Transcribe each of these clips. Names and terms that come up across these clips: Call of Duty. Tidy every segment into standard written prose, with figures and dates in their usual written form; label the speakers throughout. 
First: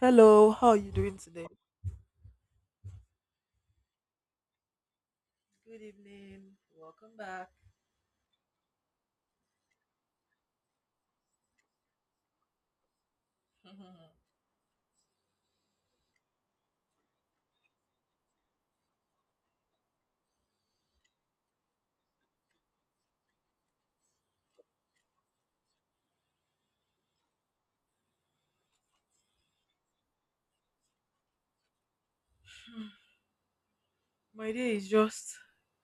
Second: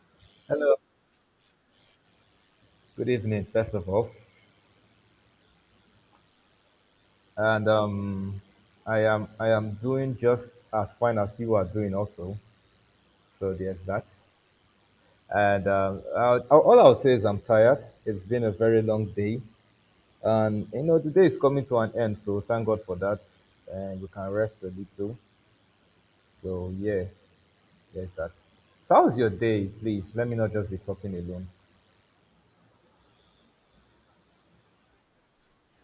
Speaker 1: Hello, how
Speaker 2: Hello,
Speaker 1: are you doing today?
Speaker 2: good evening, first of all.
Speaker 1: Good evening. Welcome back.
Speaker 2: And I am doing just as fine as you are doing also. So there's that. All I'll say is I'm tired. It's been a very long day, and you know the day is coming to an end. So thank God for that, and we can rest a little. So yeah, there's that. So how's your day, please? Let me not just be talking alone,
Speaker 1: My day is just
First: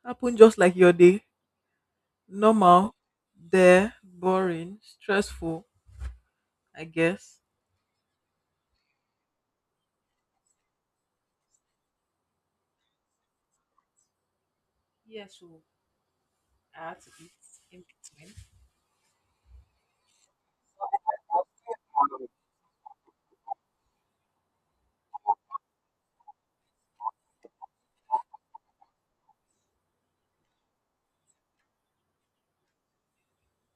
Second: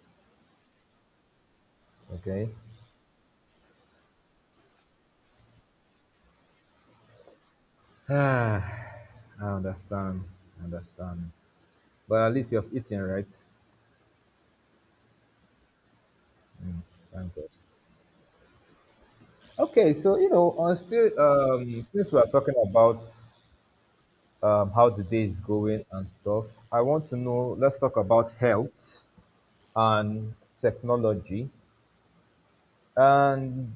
Speaker 1: happened just like your day.
Speaker 2: okay?
Speaker 1: Normal, there, boring, stressful, I guess.
Speaker 2: Ah, I understand, I understand. But at least you've eaten, right?
Speaker 1: Yes, so I had to
Speaker 2: Thank
Speaker 1: eat
Speaker 2: God.
Speaker 1: in between.
Speaker 2: Okay, so you know, on still since we are talking about how the day is going and stuff, I want to know. Let's talk about health and technology. And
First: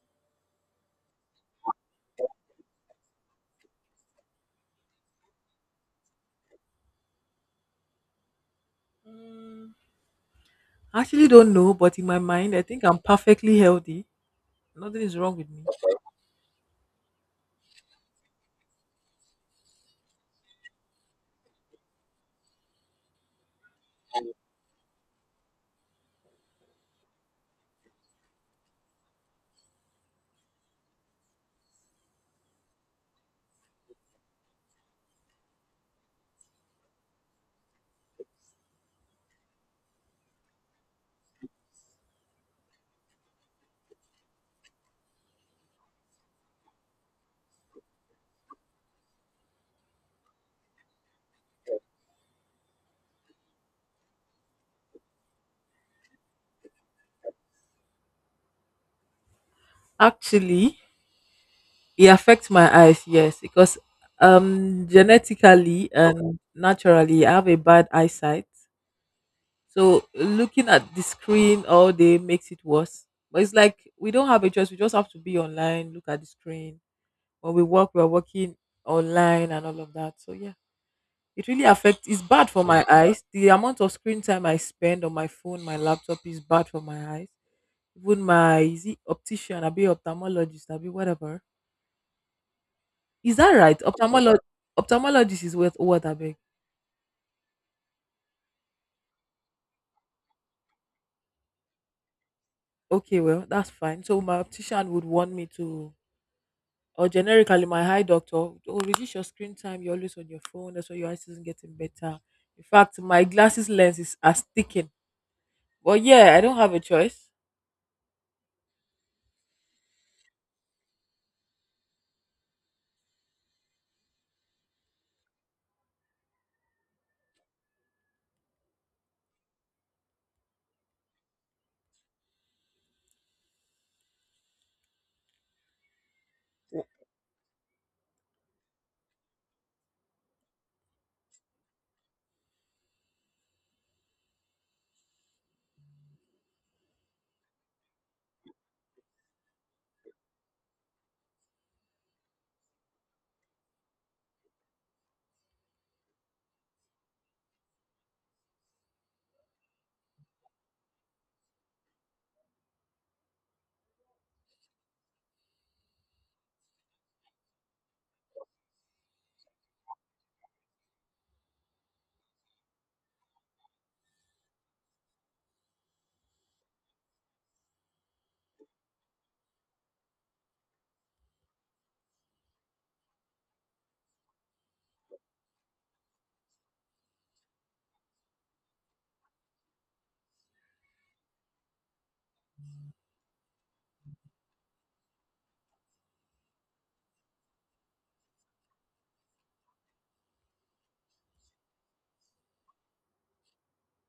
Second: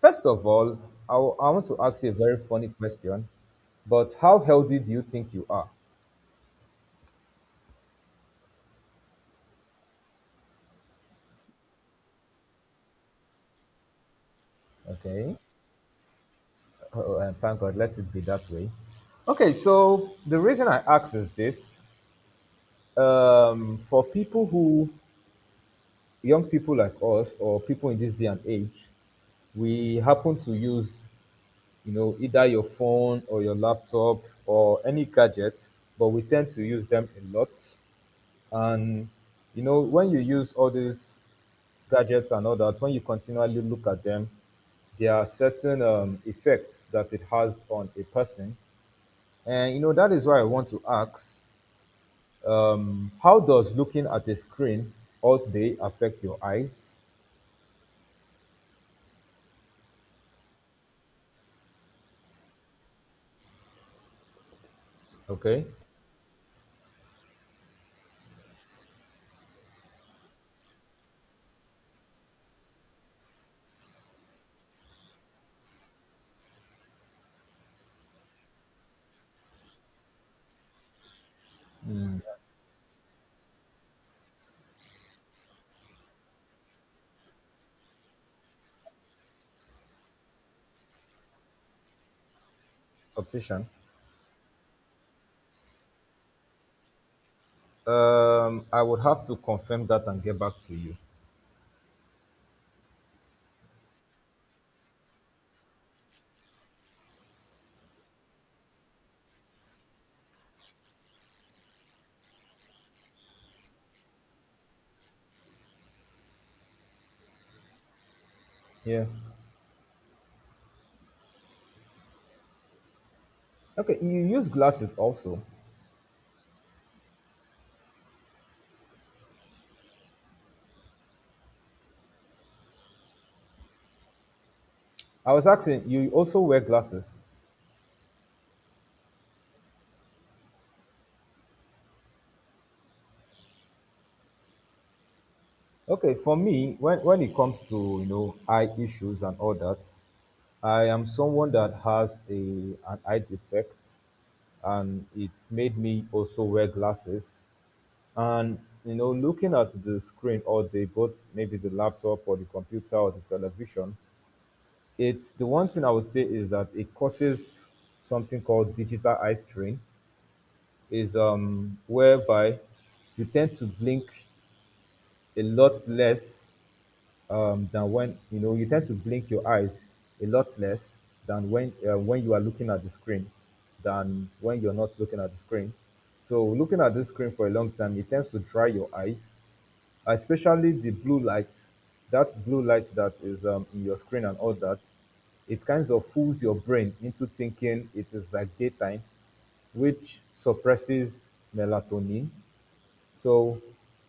Speaker 2: first of all, I want to ask you a very funny question. But how healthy do you think you are?
Speaker 1: Mm, I actually don't know, but in my mind, I think I'm perfectly healthy. Nothing is wrong
Speaker 2: Okay,
Speaker 1: with me.
Speaker 2: oh, and thank God, let it be that way. Okay, so the reason I ask is this: for people who young people like us or people in this day and age, we happen to use, you know, either your phone or your laptop or any gadget, but we tend to use them a lot. And, you know, when you use all these gadgets and all that, when you continually look at them, there are certain effects that it has on a person. And, you know, that is why I want to ask how does looking at a screen all day affect your eyes?
Speaker 1: Actually, it affects my eyes, yes, because
Speaker 2: Okay.
Speaker 1: genetically and naturally I have a bad eyesight. So looking at the screen all day makes it worse. But it's like we don't have a choice. We just have to be online, look at the screen. When we work, we're working online and all of that. So yeah, it really affects. It's bad for my eyes. The amount of screen time I spend on my phone, my laptop is bad for my eyes. Even my is it optician, I be ophthalmologist, I be whatever. Is that
Speaker 2: Optician.
Speaker 1: right? Ophthalmologist is worth what I beg.
Speaker 2: I would have to confirm that and get back to you.
Speaker 1: Okay, well, that's fine. So my optician would want me to, or generically, my eye doctor, oh, reduce your screen time. You're always on your phone. That's why your eyes isn't getting better. In fact, my glasses lens is are sticking. But yeah, I don't have a choice.
Speaker 2: Yeah. Okay, you use glasses also. I was asking, you also wear glasses. Okay, for me, when it comes to, you know, eye issues and all that, I am someone that has a an eye defect and it's made me also wear glasses. And you know, looking at the screen all day, both maybe the laptop or the computer or the television, it's the one thing I would say is that it causes something called digital eye strain, is whereby you tend to blink a lot less than when you know you tend to blink your eyes a lot less than when you are looking at the screen than when you're not looking at the screen. So looking at the screen for a long time, it tends to dry your eyes, especially the blue light. That blue light that is in your screen and all that, it kind of fools your brain into thinking it is like daytime, which suppresses melatonin. So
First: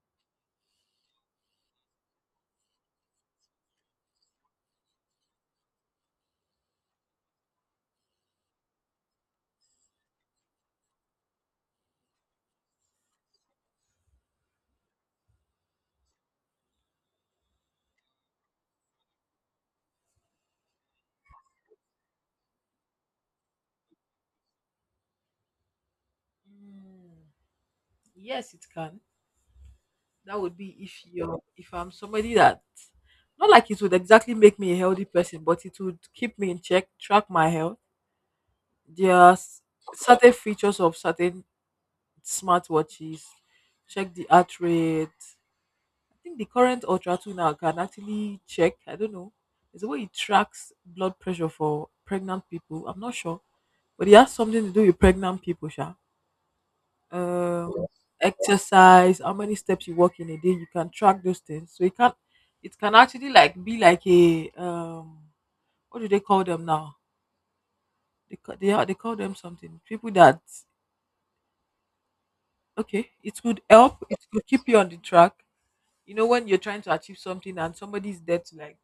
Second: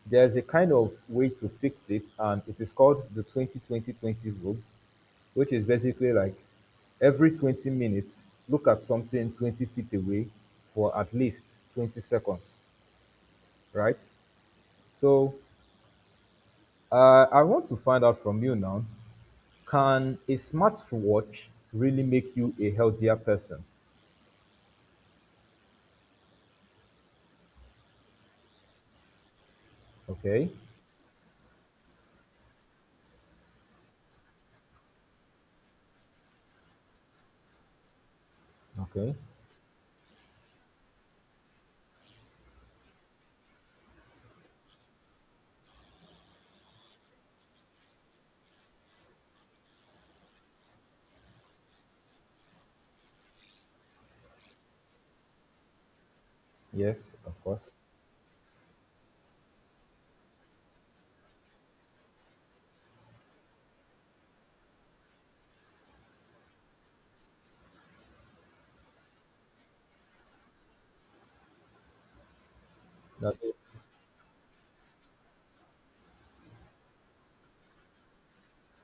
Speaker 2: there's a kind of way to fix it, and it is called the 202020 rule, which is basically like every 20 minutes, look at something 20 feet away for at least 20 seconds, right? So I want to find out from you now, can a smartwatch really make you a healthier person?
Speaker 1: Mm, yes, it can. That
Speaker 2: Okay.
Speaker 1: would be if you're if I'm somebody that not like it would exactly make me a healthy person, but it would keep me in check, track my health.
Speaker 2: Okay.
Speaker 1: There are certain features of certain smartwatches, check the heart rate, think the current Ultra tuner can actually check. I don't know. There's a way it tracks blood pressure for pregnant people. I'm not sure, but it has something to do with pregnant people, Sha.
Speaker 2: Yes, of course.
Speaker 1: Um, exercise, how many steps you walk in a day, you can track those things. So it can actually like be like a what do they call them now? They are they call them something. People that okay,
Speaker 2: That
Speaker 1: it could
Speaker 2: is,
Speaker 1: help. It could keep you on the track. You know when you're trying to achieve something and somebody's there to like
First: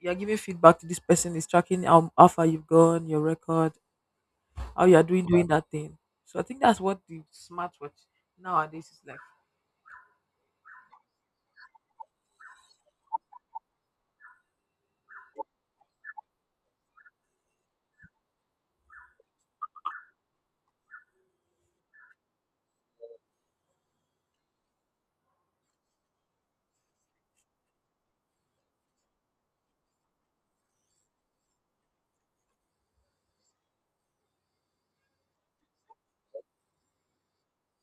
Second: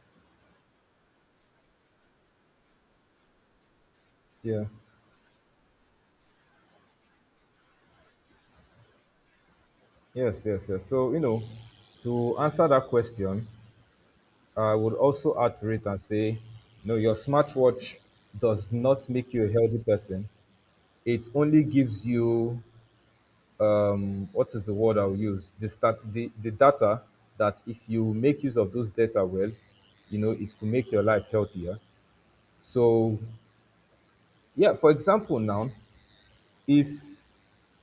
Speaker 1: you're giving feedback to this person is tracking how far you've gone, your record,
Speaker 2: yeah.
Speaker 1: how you're doing that thing. So I think that's what the smartwatch nowadays is like.
Speaker 2: Yes, yes, yes. So, you know, to answer that question, I would also add to it and say, no, your smartwatch does not make you a healthy person. It only gives you what is the word I'll use? The stat, the data that if you make use of those data well, you know, it could make your life healthier. So, yeah, for example, now, if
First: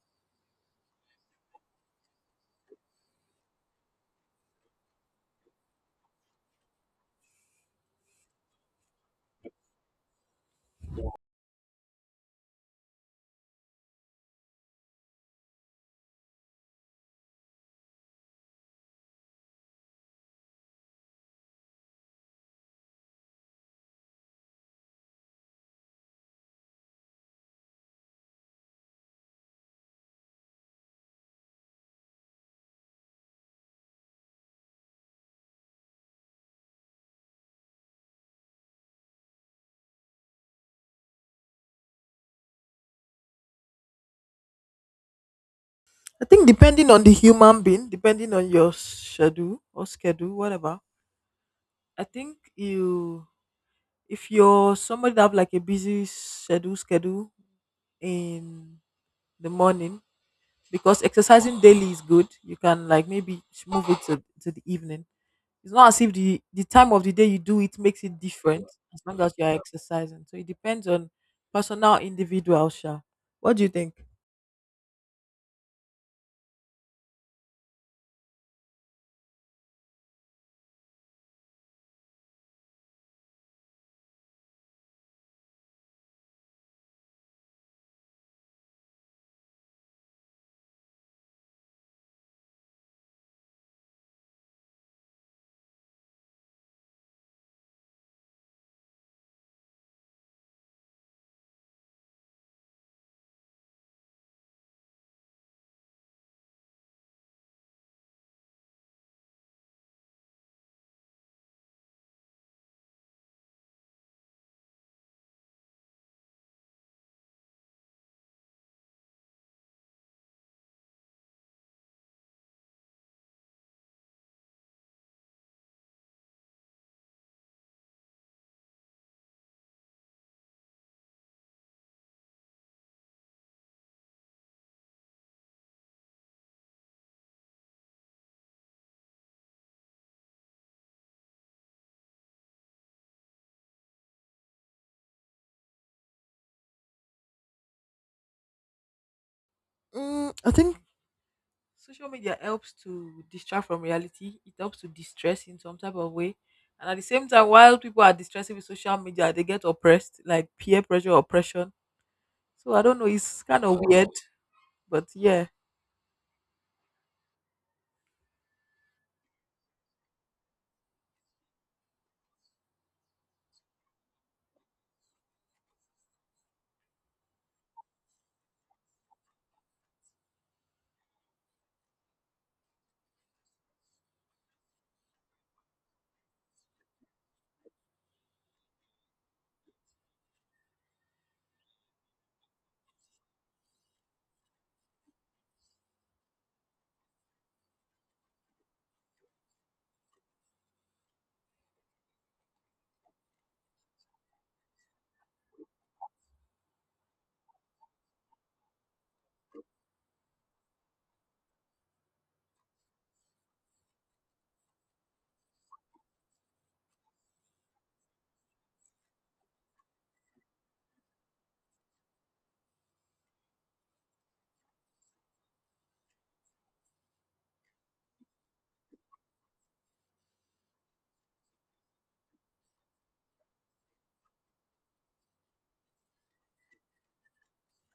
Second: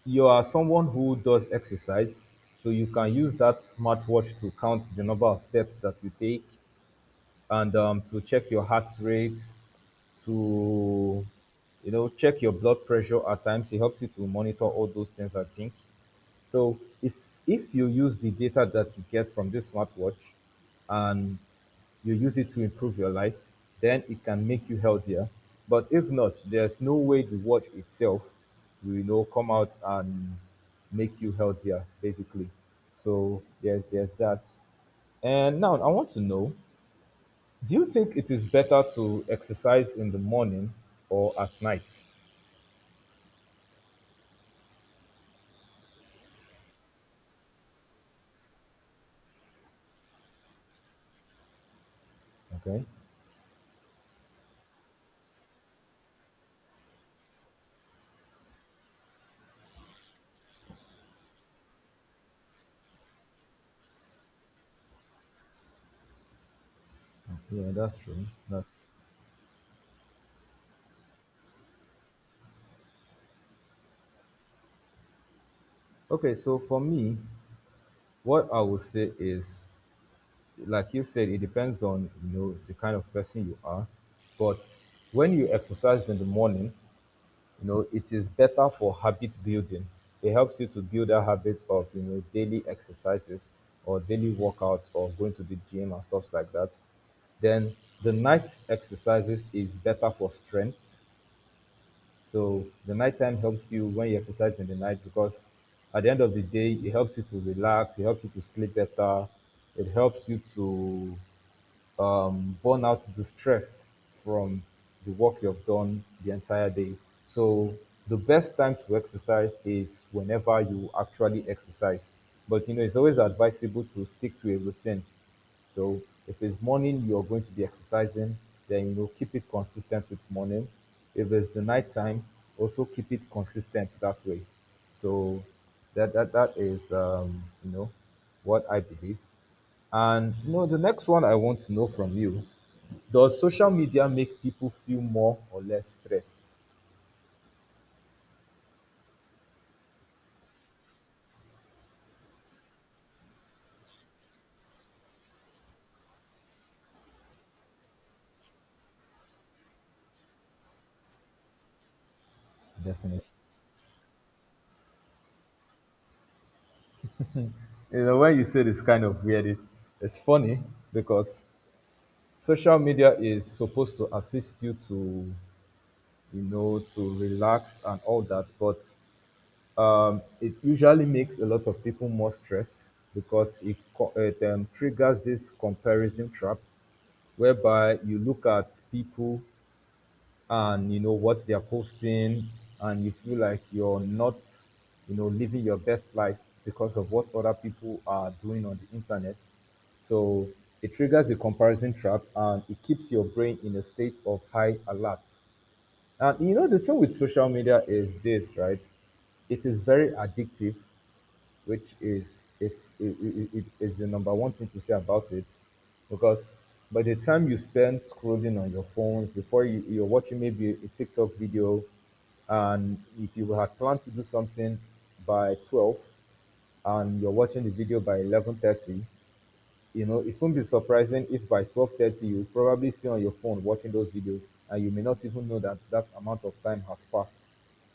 Speaker 2: you are someone who does exercise, so you can use that smartwatch to count the number of steps that you take and to check your heart rate, to you know check your blood pressure at times. It helps you to monitor all those things. I think so. If you use the data that you get from this smartwatch, and you use it to improve your life, then it can make you healthier. But if not, there's no way the watch itself will you know come out and make you healthier, basically. So there's that. And now I want to know, do you think it is better to exercise in the morning or at night?
Speaker 1: I think depending on the human being, depending on your schedule or schedule, whatever. I think
Speaker 2: Okay.
Speaker 1: you if you're somebody that have like a busy schedule in the morning because exercising daily is good. You can like maybe move it to the evening. It's not as if the time of the day you do
Speaker 2: Yeah,
Speaker 1: it
Speaker 2: that's
Speaker 1: makes it
Speaker 2: true.
Speaker 1: different
Speaker 2: That's
Speaker 1: as long as you are exercising. So it depends on personal individual. Sha. What do you think?
Speaker 2: okay. So for me, what I would say is, like you said, it depends on you know the kind of person you are. But when you exercise in the morning, you know it is better for habit building. It helps you to build a habit of you know daily exercises or daily workout or going to the gym and stuff like that. Then the night exercises is better for strength. So the nighttime helps you when you exercise in the night because at the end of the day it helps you to relax, it helps you to sleep better, it helps you to burn out the stress from the work you've done the entire day. So the best time to exercise is whenever you actually exercise. But you know, it's always advisable to stick to a routine. So if it's morning you're going to be exercising, then you know keep it consistent with morning. If it's the night time, also keep it consistent that way. So that is you know what I believe. And you know, the next one I want to know from you, does social media make people feel more or less stressed?
Speaker 1: I think social media helps to distract from reality. It helps to distress in some type of way. And at the same time, while people are distressing with social media, they get oppressed, like peer pressure oppression. So I don't know,
Speaker 2: Definitely.
Speaker 1: it's kind of weird, but yeah.
Speaker 2: You know, when you say this kind of weird, it's funny because social media is supposed to assist you to, you know, to relax and all that, but it usually makes a lot of people more stressed because it triggers this comparison trap whereby you look at people and you know what they're posting and you feel like you're not you know living your best life because of what other people are doing on the internet. So it triggers a comparison trap and it keeps your brain in a state of high alert. And you know the thing with social media is this, right? It is very addictive, which is if it is the number one thing to say about it, because by the time you spend scrolling on your phones before you're watching maybe a tiktok video, and if you had planned to do something by 12 and you're watching the video by 11:30, you know it won't be surprising if by 12:30 you're probably still on your phone watching those videos. And you may not even know that that amount of time has passed.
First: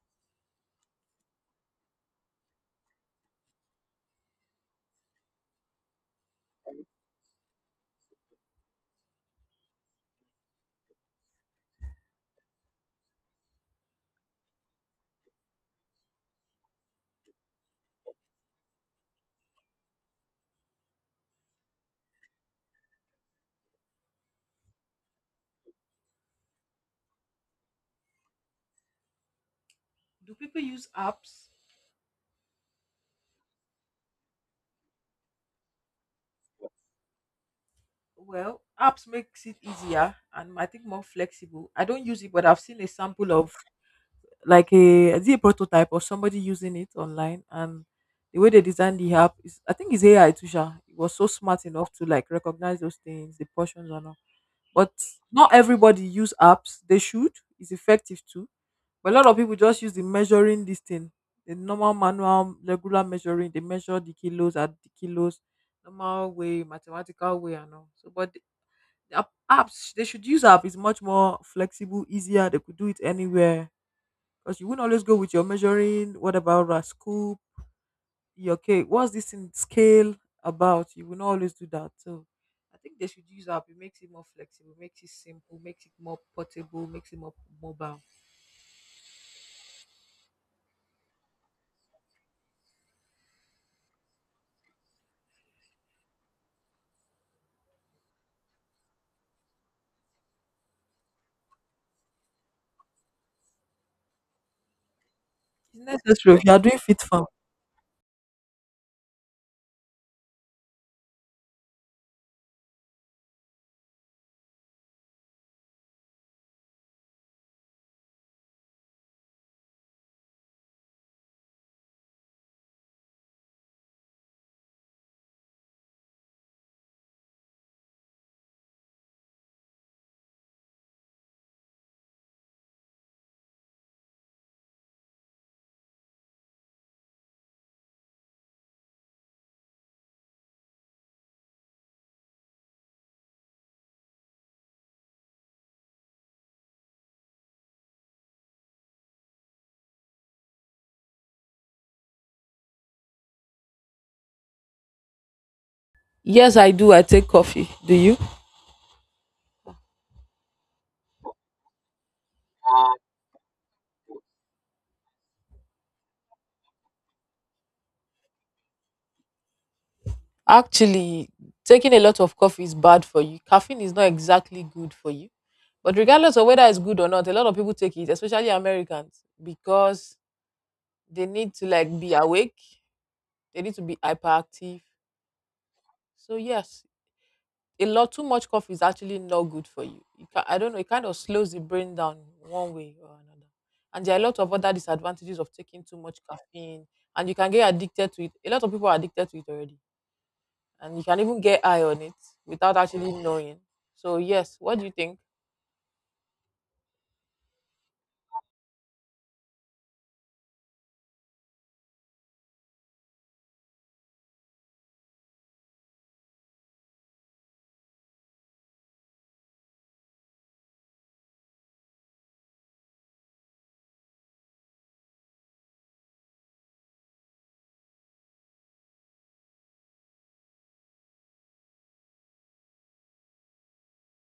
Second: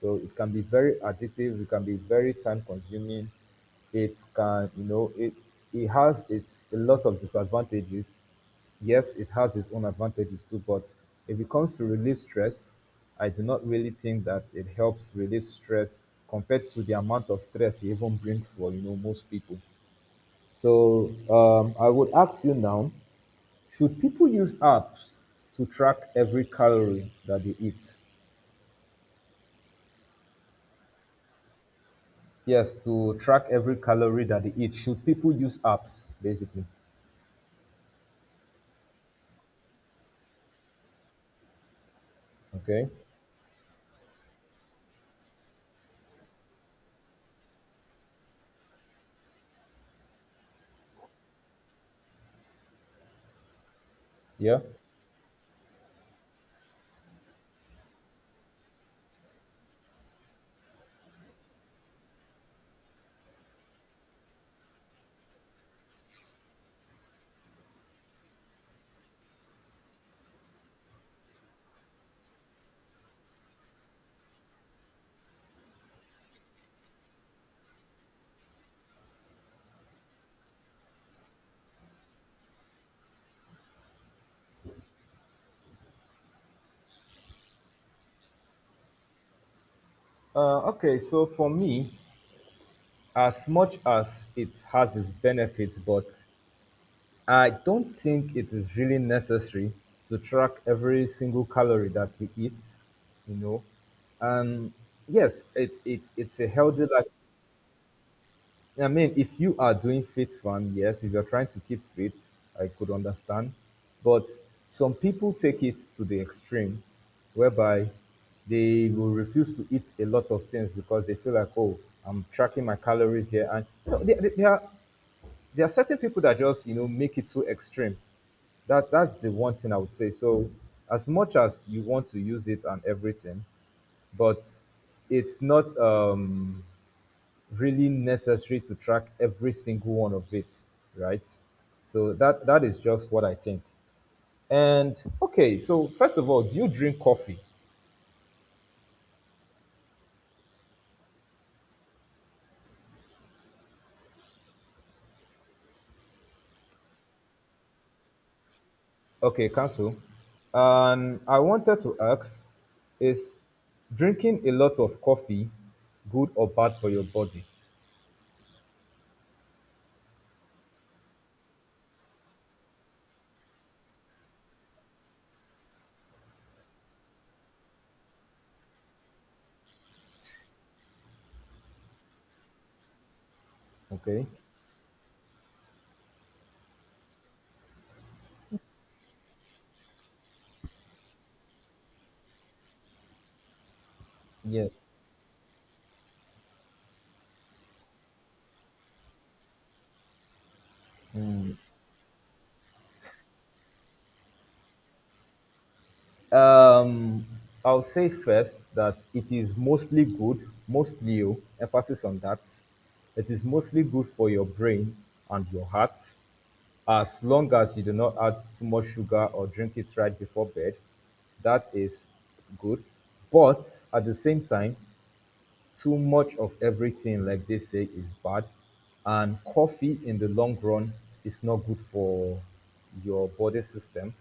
Speaker 2: So it can be very addictive, it can be very time consuming. It can you know it has its a lot of disadvantages. Yes, it has its own advantages too, but if it comes to relieve stress, I do not really think that it helps relieve stress compared to the amount of stress it even brings for you know most people. So I would ask you now: should people use apps to track every calorie that they eat?
Speaker 1: Do people use apps?
Speaker 2: Yes, to track every calorie that they eat. Should people use apps, basically?
Speaker 1: Well, apps makes it easier and I think more flexible. I don't use it, but I've seen a
Speaker 2: Okay.
Speaker 1: sample of like a is it a prototype of somebody using it online, and the way they designed the app is I think it's AI too sha. It was so smart enough to like recognize those things, the portions and all.
Speaker 2: Yeah.
Speaker 1: But not everybody use apps. They should. It's effective too. But a lot of people just use the measuring this thing. The normal manual regular measuring. They measure the kilos at the kilos, normal way, mathematical way and all. So but the apps they should use app is much more flexible, easier. They could do it anywhere because you wouldn't always go with your measuring. What about a scoop? Your cake? What's this in scale about? You will not always do that. So I think they should use app. It makes it more flexible, makes it simple, makes it more portable, makes it more mobile.
Speaker 2: Okay. So for me, as much as it has its benefits, but I don't think it is really necessary to track every single calorie that you eat. You know, and yes it,
Speaker 1: It's
Speaker 2: it
Speaker 1: necessary.
Speaker 2: it's
Speaker 1: If
Speaker 2: a
Speaker 1: you are doing
Speaker 2: healthy.
Speaker 1: fit farm.
Speaker 2: I mean, if you are doing faith farm, yes, if you're trying to keep faith, I could understand. But some people take it to the extreme whereby they will refuse to eat a lot of things because they feel like, oh, I'm tracking my calories here. And you know, there are certain people that just, you know, make it too extreme. That's the one thing I would say. So as much as you want to use it and everything, but it's not really necessary to track every single one of it, right? So that is just what I think. And okay, so first of all, do you drink coffee?
Speaker 1: Yes, I do. I take coffee. Do you?
Speaker 2: Okay, cancel. And I wanted to ask, is drinking a lot of coffee good or bad for your body?
Speaker 1: Actually, taking a lot of coffee is bad for you. Caffeine is not exactly good for you. But regardless of whether it's good or not, a lot of people take it, especially Americans, because they need to like be awake. They need to be
Speaker 2: Okay.
Speaker 1: hyperactive. So yes, a lot too much coffee is actually not good for you. I don't know. It kind of slows the brain down one way or another. And there are a lot of other
Speaker 2: Yes.
Speaker 1: disadvantages of taking too much caffeine, and you can get addicted to it. A lot of people are addicted to it already, and you can even get high on it without actually knowing. So yes, what do you think?
Speaker 2: Um, I'll say first that it is mostly good, mostly, oh, emphasis on that. It is mostly good for your brain and your heart. As long as you do not add too much sugar or drink it right before bed, that is good. But at the same time, too much of everything, like they say, is bad. And coffee in the long run is not good for your body system.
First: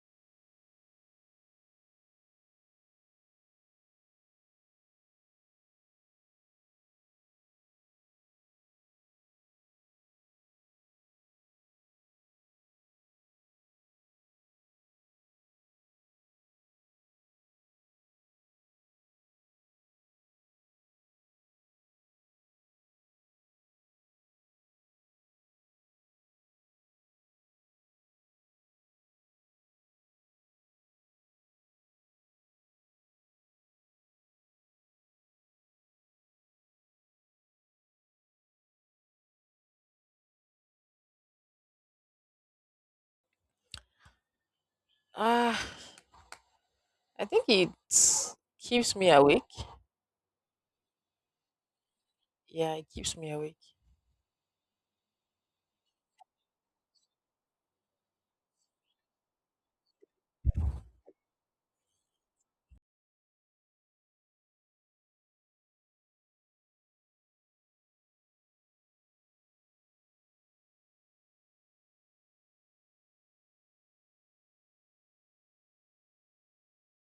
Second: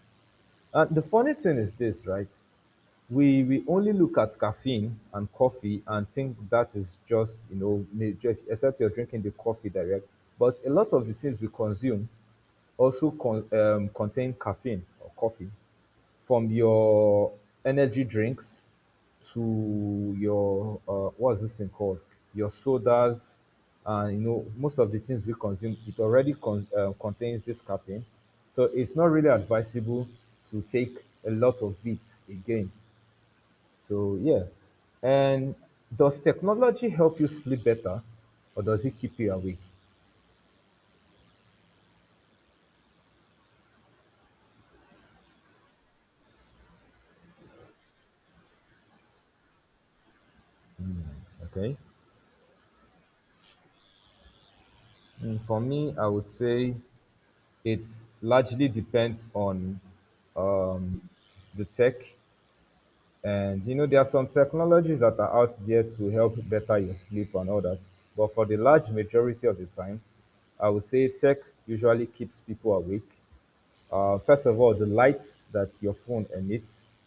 Speaker 2: And the funny thing is this, right? We only look at caffeine and coffee and think that is just nature, except you're drinking the coffee direct. But a lot of the things we consume also contain caffeine or coffee, from your energy drinks to your what's this thing called, your sodas. And most of the things we consume, it already contains this caffeine. So it's not really advisable to take a lot of it again, so yeah. And does technology help you sleep better or does it keep you awake?
Speaker 1: Ah, I think it keeps me awake.
Speaker 2: Okay.
Speaker 1: Yeah, it keeps me awake.
Speaker 2: For me, I would say it largely depends on um, the tech. And there are some technologies that are out there to help better your sleep and all that. But for the large majority of the time, I would say tech usually keeps people awake. First of all, the light that your phone emits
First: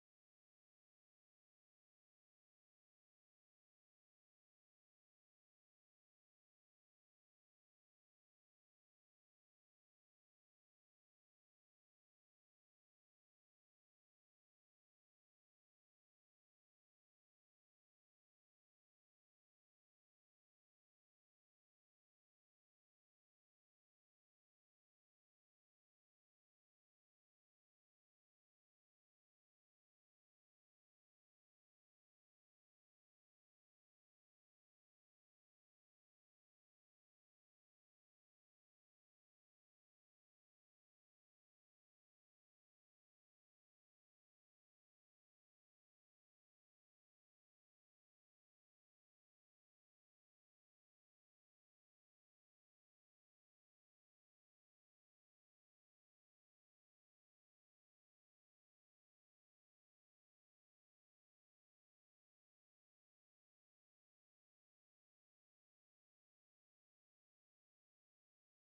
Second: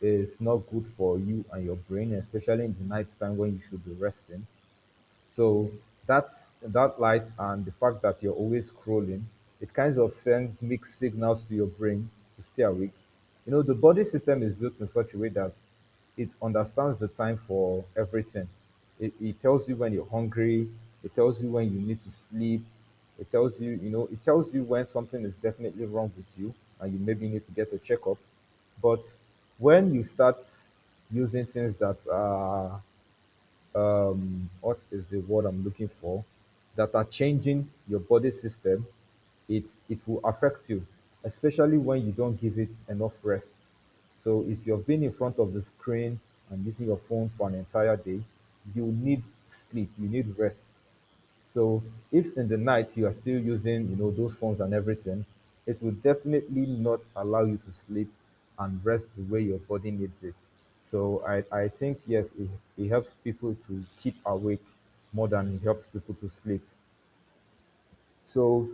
Speaker 2: is not good for you and your brain, especially in the night time when you should be resting. So that's that light, and the fact that you're always scrolling, it kind of sends mixed signals to your brain to stay awake. You know, the body system is built in such a way that it understands the time for everything. It tells you when you're hungry, it tells you when you need to sleep, it tells you, it tells you when something is definitely wrong with you and you maybe need to get a checkup. But when you start using things that are what is the word I'm looking for, that are changing your body system, it it will affect you, especially when you don't give it enough rest. So if you've been in front of the screen and using your phone for an entire day, you need sleep, you need rest. So if in the night you are still using, you know, those phones and everything, it will definitely not allow you to sleep and rest the way your body needs it. So I think yes, it helps people to keep awake more than it helps people to sleep. So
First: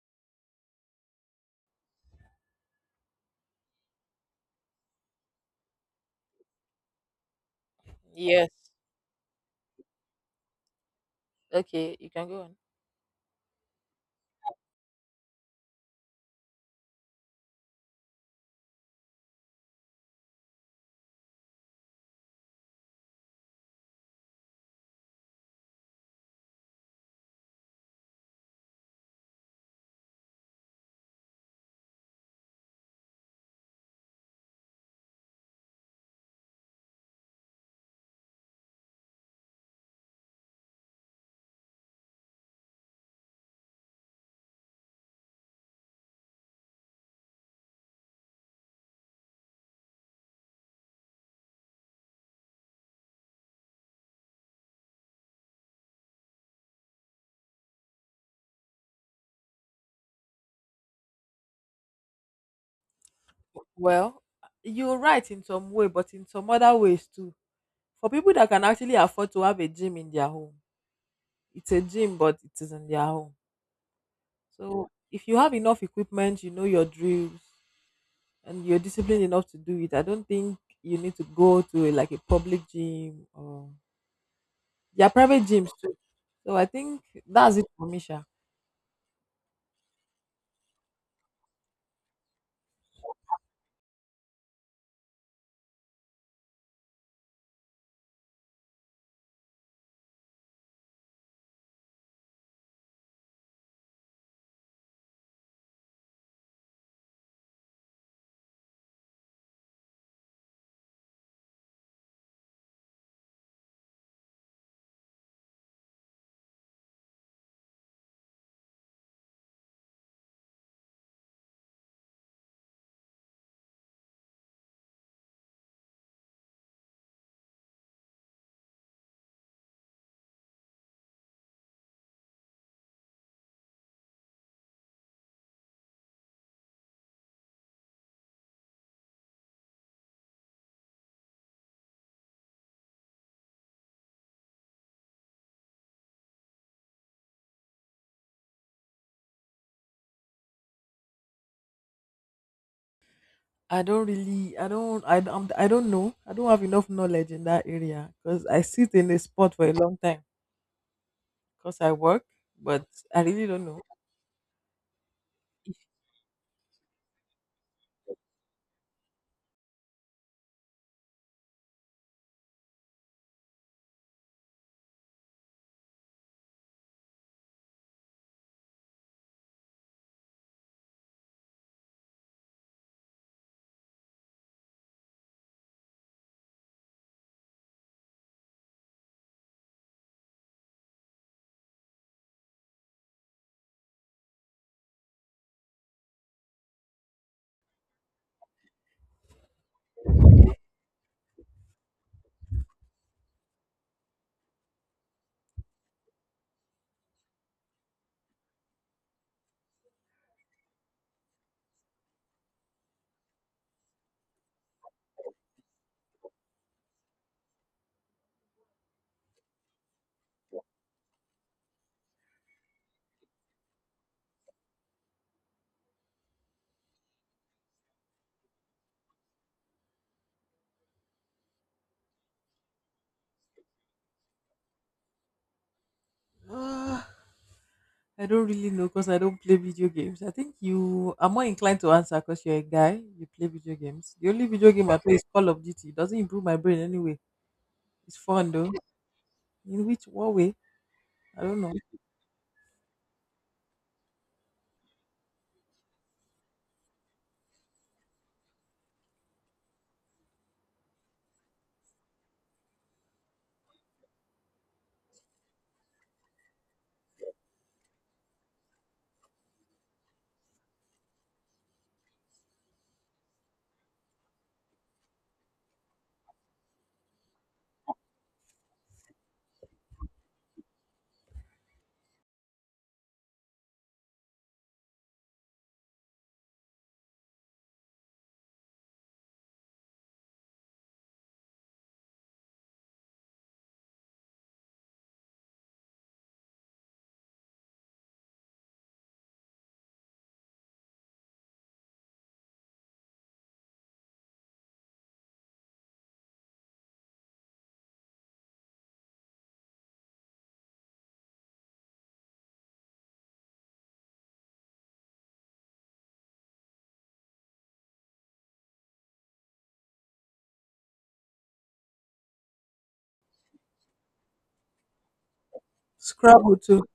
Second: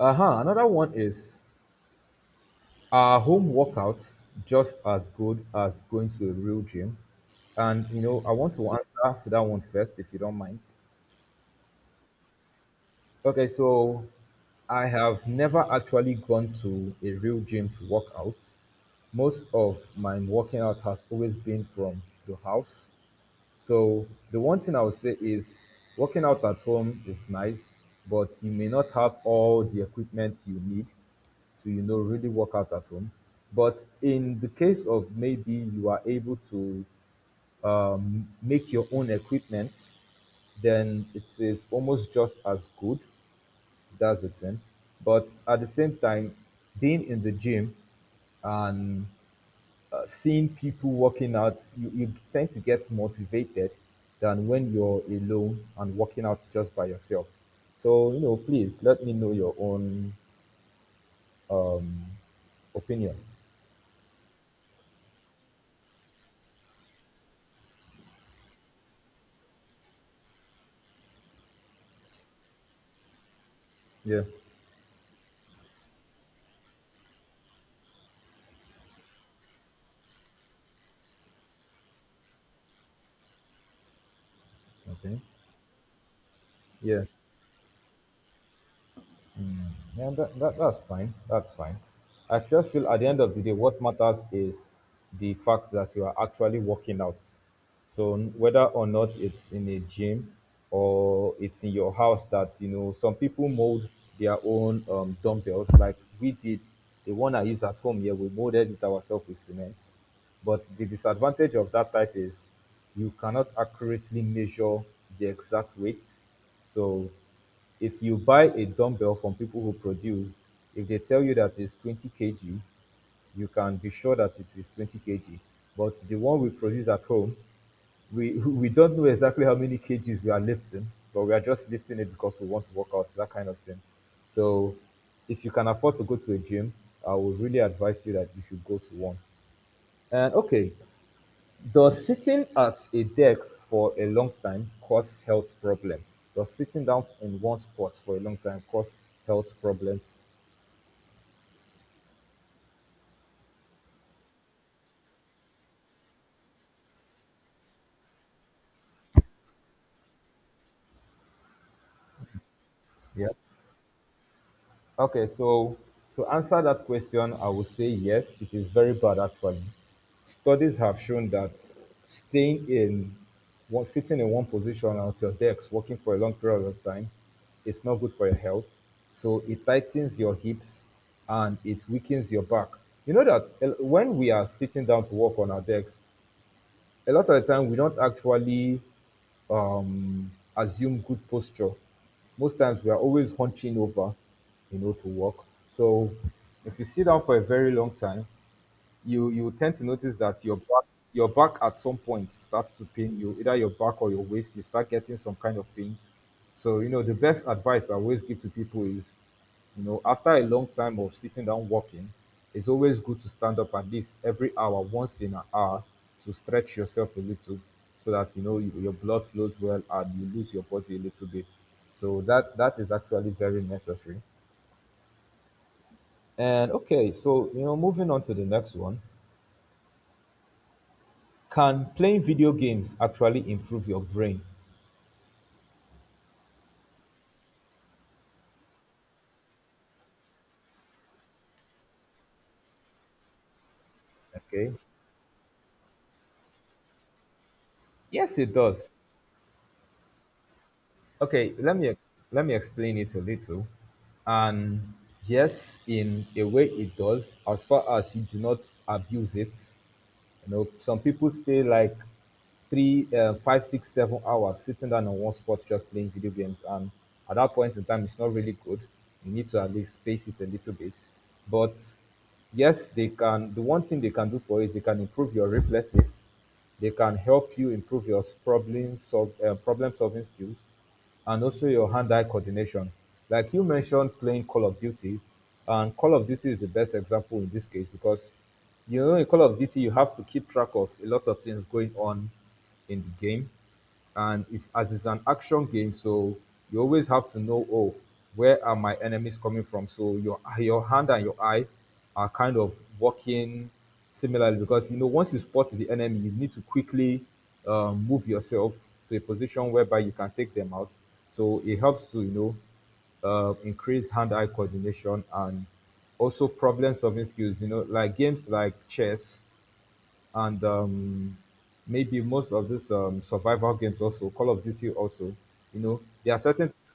Speaker 2: uh-huh, another one is: are home workouts just as good as going to a real gym? And I
Speaker 1: Yes.
Speaker 2: want to answer for that one first, if you don't mind.
Speaker 1: Okay, you can go on.
Speaker 2: Okay, so I have never actually gone to a real gym to work out. Most of my working out has always been from the house. So the one thing I would say is, working out at home is nice, but you may not have all the equipment you need to really work out at home. But in the case of maybe you are able to make your own equipment, then it is almost just as good. That's the thing. But at the same time, being in the gym and seeing people working out, you tend to get motivated than when you're alone and working out just by yourself. So, please let me know your own opinion.
Speaker 1: Well, you're right in some way, but in some other ways too. For people that can actually afford to have a gym in their home, it's a gym, but it is in their home.
Speaker 2: Yeah.
Speaker 1: So if you have enough equipment, you know your drills, and you're disciplined enough to do it, I don't think you need to go to a, like a public gym, or there are
Speaker 2: Okay.
Speaker 1: private gyms too. So I think
Speaker 2: Yeah.
Speaker 1: that's it for me, Sha.
Speaker 2: Yeah, that's fine. That's fine. I just feel at the end of the day, what matters is the fact that you are actually working out. So whether or not it's in a gym or it's in your house, that some people mold their own dumbbells, like we did. The one I use at home here, we molded it ourselves with cement. But the disadvantage of that type is, you cannot accurately measure the exact weight. So if you buy a dumbbell from people who produce, if they tell you that it's 20 kg, you can be sure that it is 20 kg. But the one we produce at home, we, we don't know exactly how many kgs we are lifting, but we are just lifting it because we want to work out, that kind of thing. So if you can afford to go to a gym, I would really advise you that you should go to one. And okay, does sitting at a desk for a long time cause health problems? Does sitting down in one spot for a long time cause health problems?
Speaker 1: I don't really, I don't know. I don't have enough knowledge in that area because I sit in a spot for a long time, because I work, but I
Speaker 2: Yeah.
Speaker 1: really don't know.
Speaker 2: Okay, so to answer that question, I would say yes, it is very bad actually. Studies have shown that staying in one, sitting in one position at your desk working for a long period of time is not good for your health. So it tightens your hips and it weakens your back. You know that when we are sitting down to work on our desks, a lot of the time we don't actually um, assume good posture. Most times we are always hunching over, to work. So if you sit down for a very long time, you tend to notice that your back at some point starts to pain you, either your back or your waist. You start getting some kind of pains. So the best advice I always give to people is, after a long time of sitting down walking, it's always good to stand up at least every hour, once in an hour, to stretch yourself a little, so that your blood flows well and you lose your body a little bit. So that that is actually very necessary. And okay, so moving on to the next one. Can playing video games actually improve your brain?
Speaker 1: Ah, I don't really know because I don't play video games. I think you are more inclined to answer because you're a guy, you play video games. The only video
Speaker 2: Okay.
Speaker 1: game I play is Call of Duty. It doesn't improve my brain anyway. It's
Speaker 2: Yes,
Speaker 1: fun
Speaker 2: it
Speaker 1: though.
Speaker 2: does.
Speaker 1: In which what way? I
Speaker 2: Okay,
Speaker 1: don't know.
Speaker 2: let me explain it a little. And yes, in a way, it does, as far as you do not abuse it. Some people stay like three, five, six, 7 hours sitting down on one spot just playing video games. And at that point in time, it's not really good. You need to at least space it a little bit. But yes, they can. The one thing they can do for you is, they can improve your reflexes. They can help you improve your problem solving skills, and also your hand-eye coordination. Like you mentioned, playing Call of Duty, and Call of Duty is the best example in this case because in Call of Duty you have to keep track of a lot of things going on in the game, and it's as it's an action game, so you always have to know, oh, where are my enemies coming from. So your hand and your eye are kind of working similarly because once you spot the enemy you need to quickly move yourself to a position whereby you can take them out, so it helps to increase hand-eye coordination and also problem-solving skills. Like games like chess and maybe most of these survival games also, Call of Duty also. There are
Speaker 1: Scrabble
Speaker 2: certain,
Speaker 1: too.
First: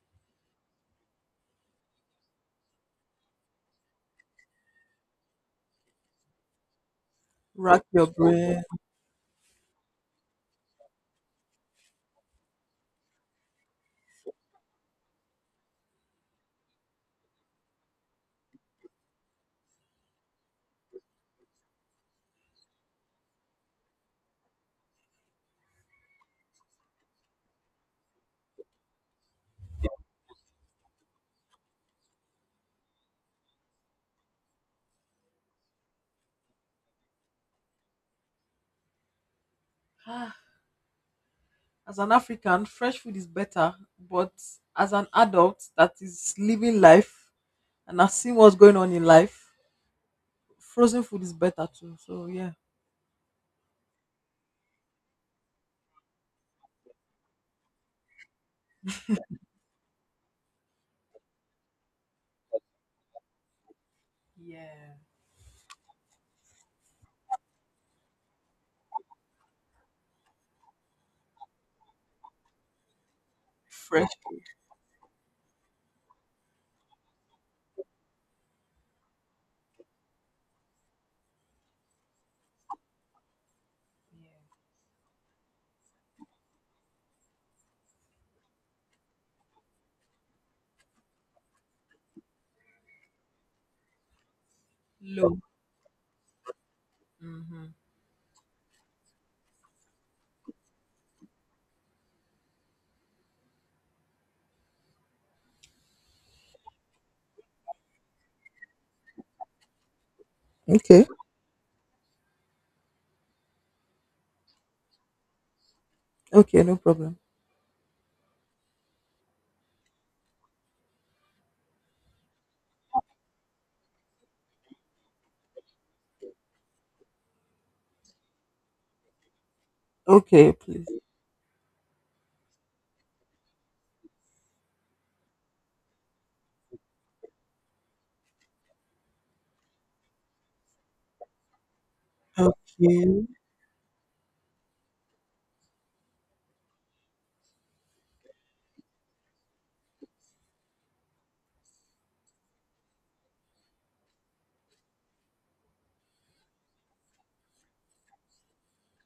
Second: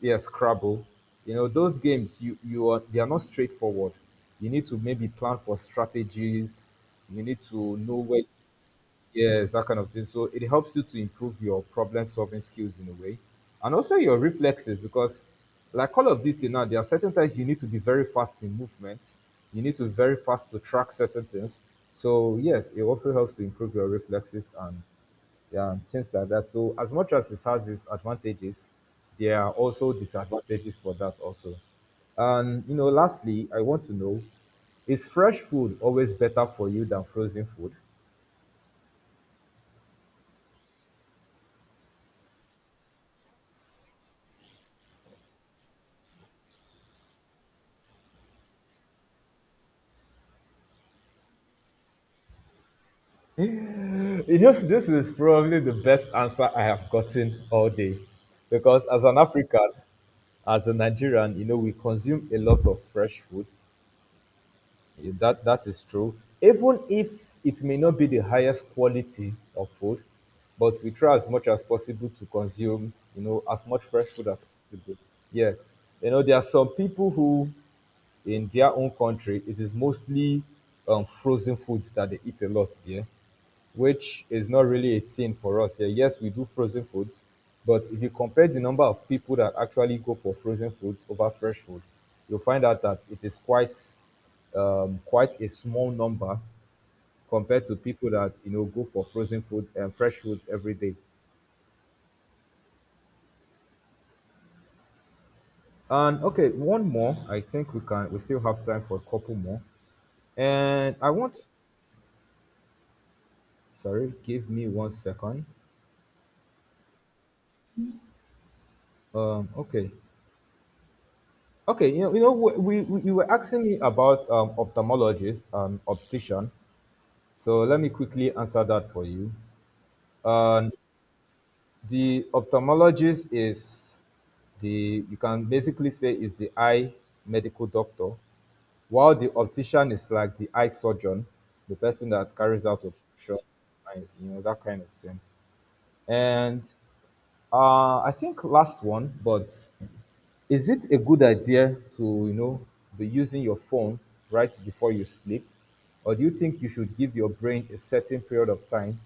Speaker 2: yeah, Scrabble. Those games you you are they are not straightforward. You need to maybe plan for strategies. You need to
Speaker 1: Rack
Speaker 2: know
Speaker 1: your
Speaker 2: where,
Speaker 1: brain.
Speaker 2: yes, that kind of thing. So it helps you to improve your problem solving skills in a way. And also your reflexes because like Call of Duty now, there are certain times you need to be very fast in movements. You need to be very fast to track certain things. So yes, it also helps to improve your reflexes and yeah, and things like that. So as much as it has its advantages, there are also disadvantages for that also. And lastly, I want to know: is fresh food always better for you than frozen food?
Speaker 1: Ah, As an African, fresh food is better, but as an adult that is living life and has seen what's going on in life, frozen food is better too. So yeah,
Speaker 2: You know, this is probably the best answer I have gotten all day. Because as an African, as a Nigerian, we consume a lot of fresh food.
Speaker 1: yeah,
Speaker 2: That that is true. Even if it may not be the highest quality of food, but we try as much as possible to consume, as much fresh
Speaker 1: fresh
Speaker 2: food as
Speaker 1: food,
Speaker 2: possible. Yeah. You know, there are some people who, in their own country, it is mostly frozen foods that they eat a lot there, which is not really a thing for us here. Yes, we do frozen foods, but if you compare the number of people that actually go for frozen foods over fresh food, you'll find out that it is quite
Speaker 1: low.
Speaker 2: quite a small number
Speaker 1: Hmm.
Speaker 2: compared to people that go for frozen foods and fresh foods every day. And okay, one more. I think we can, we still have time for a couple more. And
Speaker 1: Okay.
Speaker 2: I want sorry, give me one second.
Speaker 1: Okay, no problem.
Speaker 2: Okay. Okay, we you were asking me about ophthalmologist and optician, so let me quickly answer that for you.
Speaker 1: Okay,
Speaker 2: Um,
Speaker 1: please.
Speaker 2: the ophthalmologist is, the, you can basically say, is the eye medical doctor, while the optician is like the eye surgeon, the person that carries out
Speaker 1: Okay.
Speaker 2: operation, and, you know, that kind of thing. And I think last one, but is it a good idea to, be using your phone right before you sleep? Or do you think you should give your brain a certain period of time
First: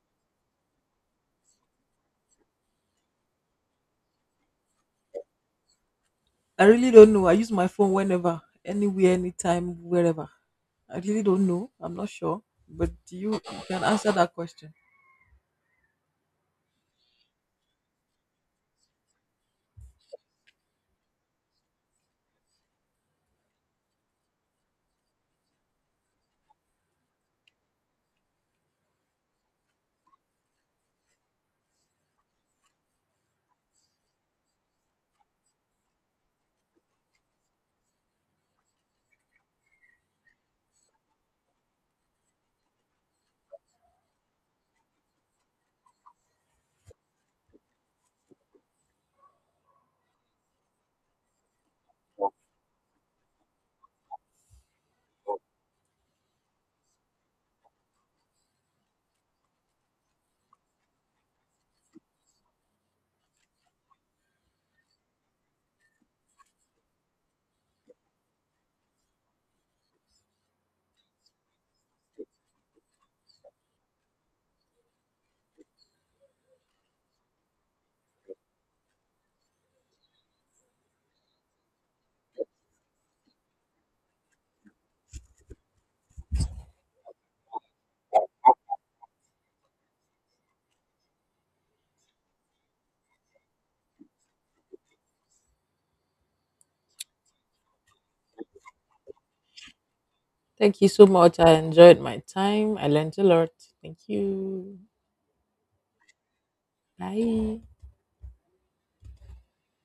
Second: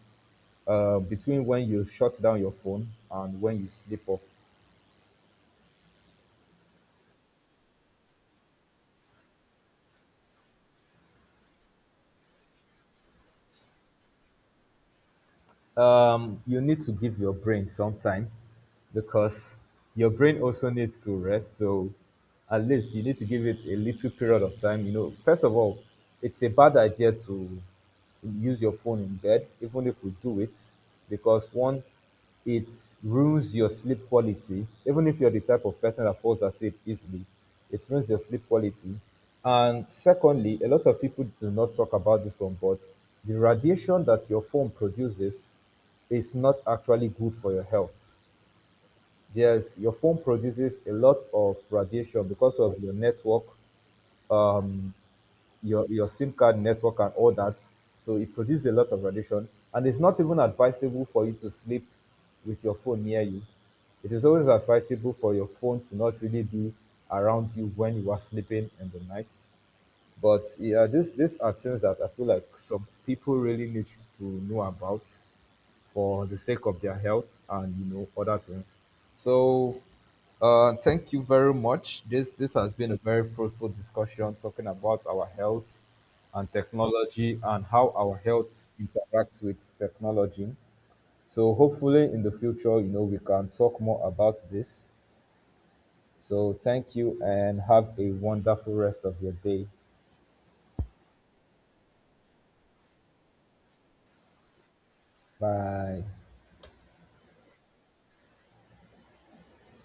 Speaker 2: between when you shut down your phone and when you sleep off?
Speaker 1: I really don't know. I use my phone whenever, anywhere, anytime, wherever. I really don't know. I'm not sure, but you can answer that question.
Speaker 2: You need to give your brain some time because your brain also needs to rest. So at least you need to give it a little period of time. You know, first of all, it's a bad idea to use your phone in bed, even if we do it, because one, it ruins your sleep quality. Even if you're the type of person that falls asleep easily, it ruins your sleep quality. And secondly, a lot of people do not talk about this one, but the radiation that your phone produces is not actually good for your health. Yes, your phone produces a lot of radiation because of your network, um, your SIM card network and all that. So it produces a lot of radiation, and it's not even advisable for you to sleep with your phone near you. It is always advisable for your phone to not really be around you when you are sleeping in the night. But yeah, this these are things that I feel like some people really need to know about, for the sake of their health and other things. So thank you very much. This has been a very fruitful discussion talking about our health and technology and how our health interacts with technology. So hopefully in the future, we can talk more about this. So thank you and have a wonderful rest of your day.
Speaker 1: Thank you so much. I enjoyed my time. I learned a lot. Thank you.
Speaker 2: Bye.
Speaker 1: Bye.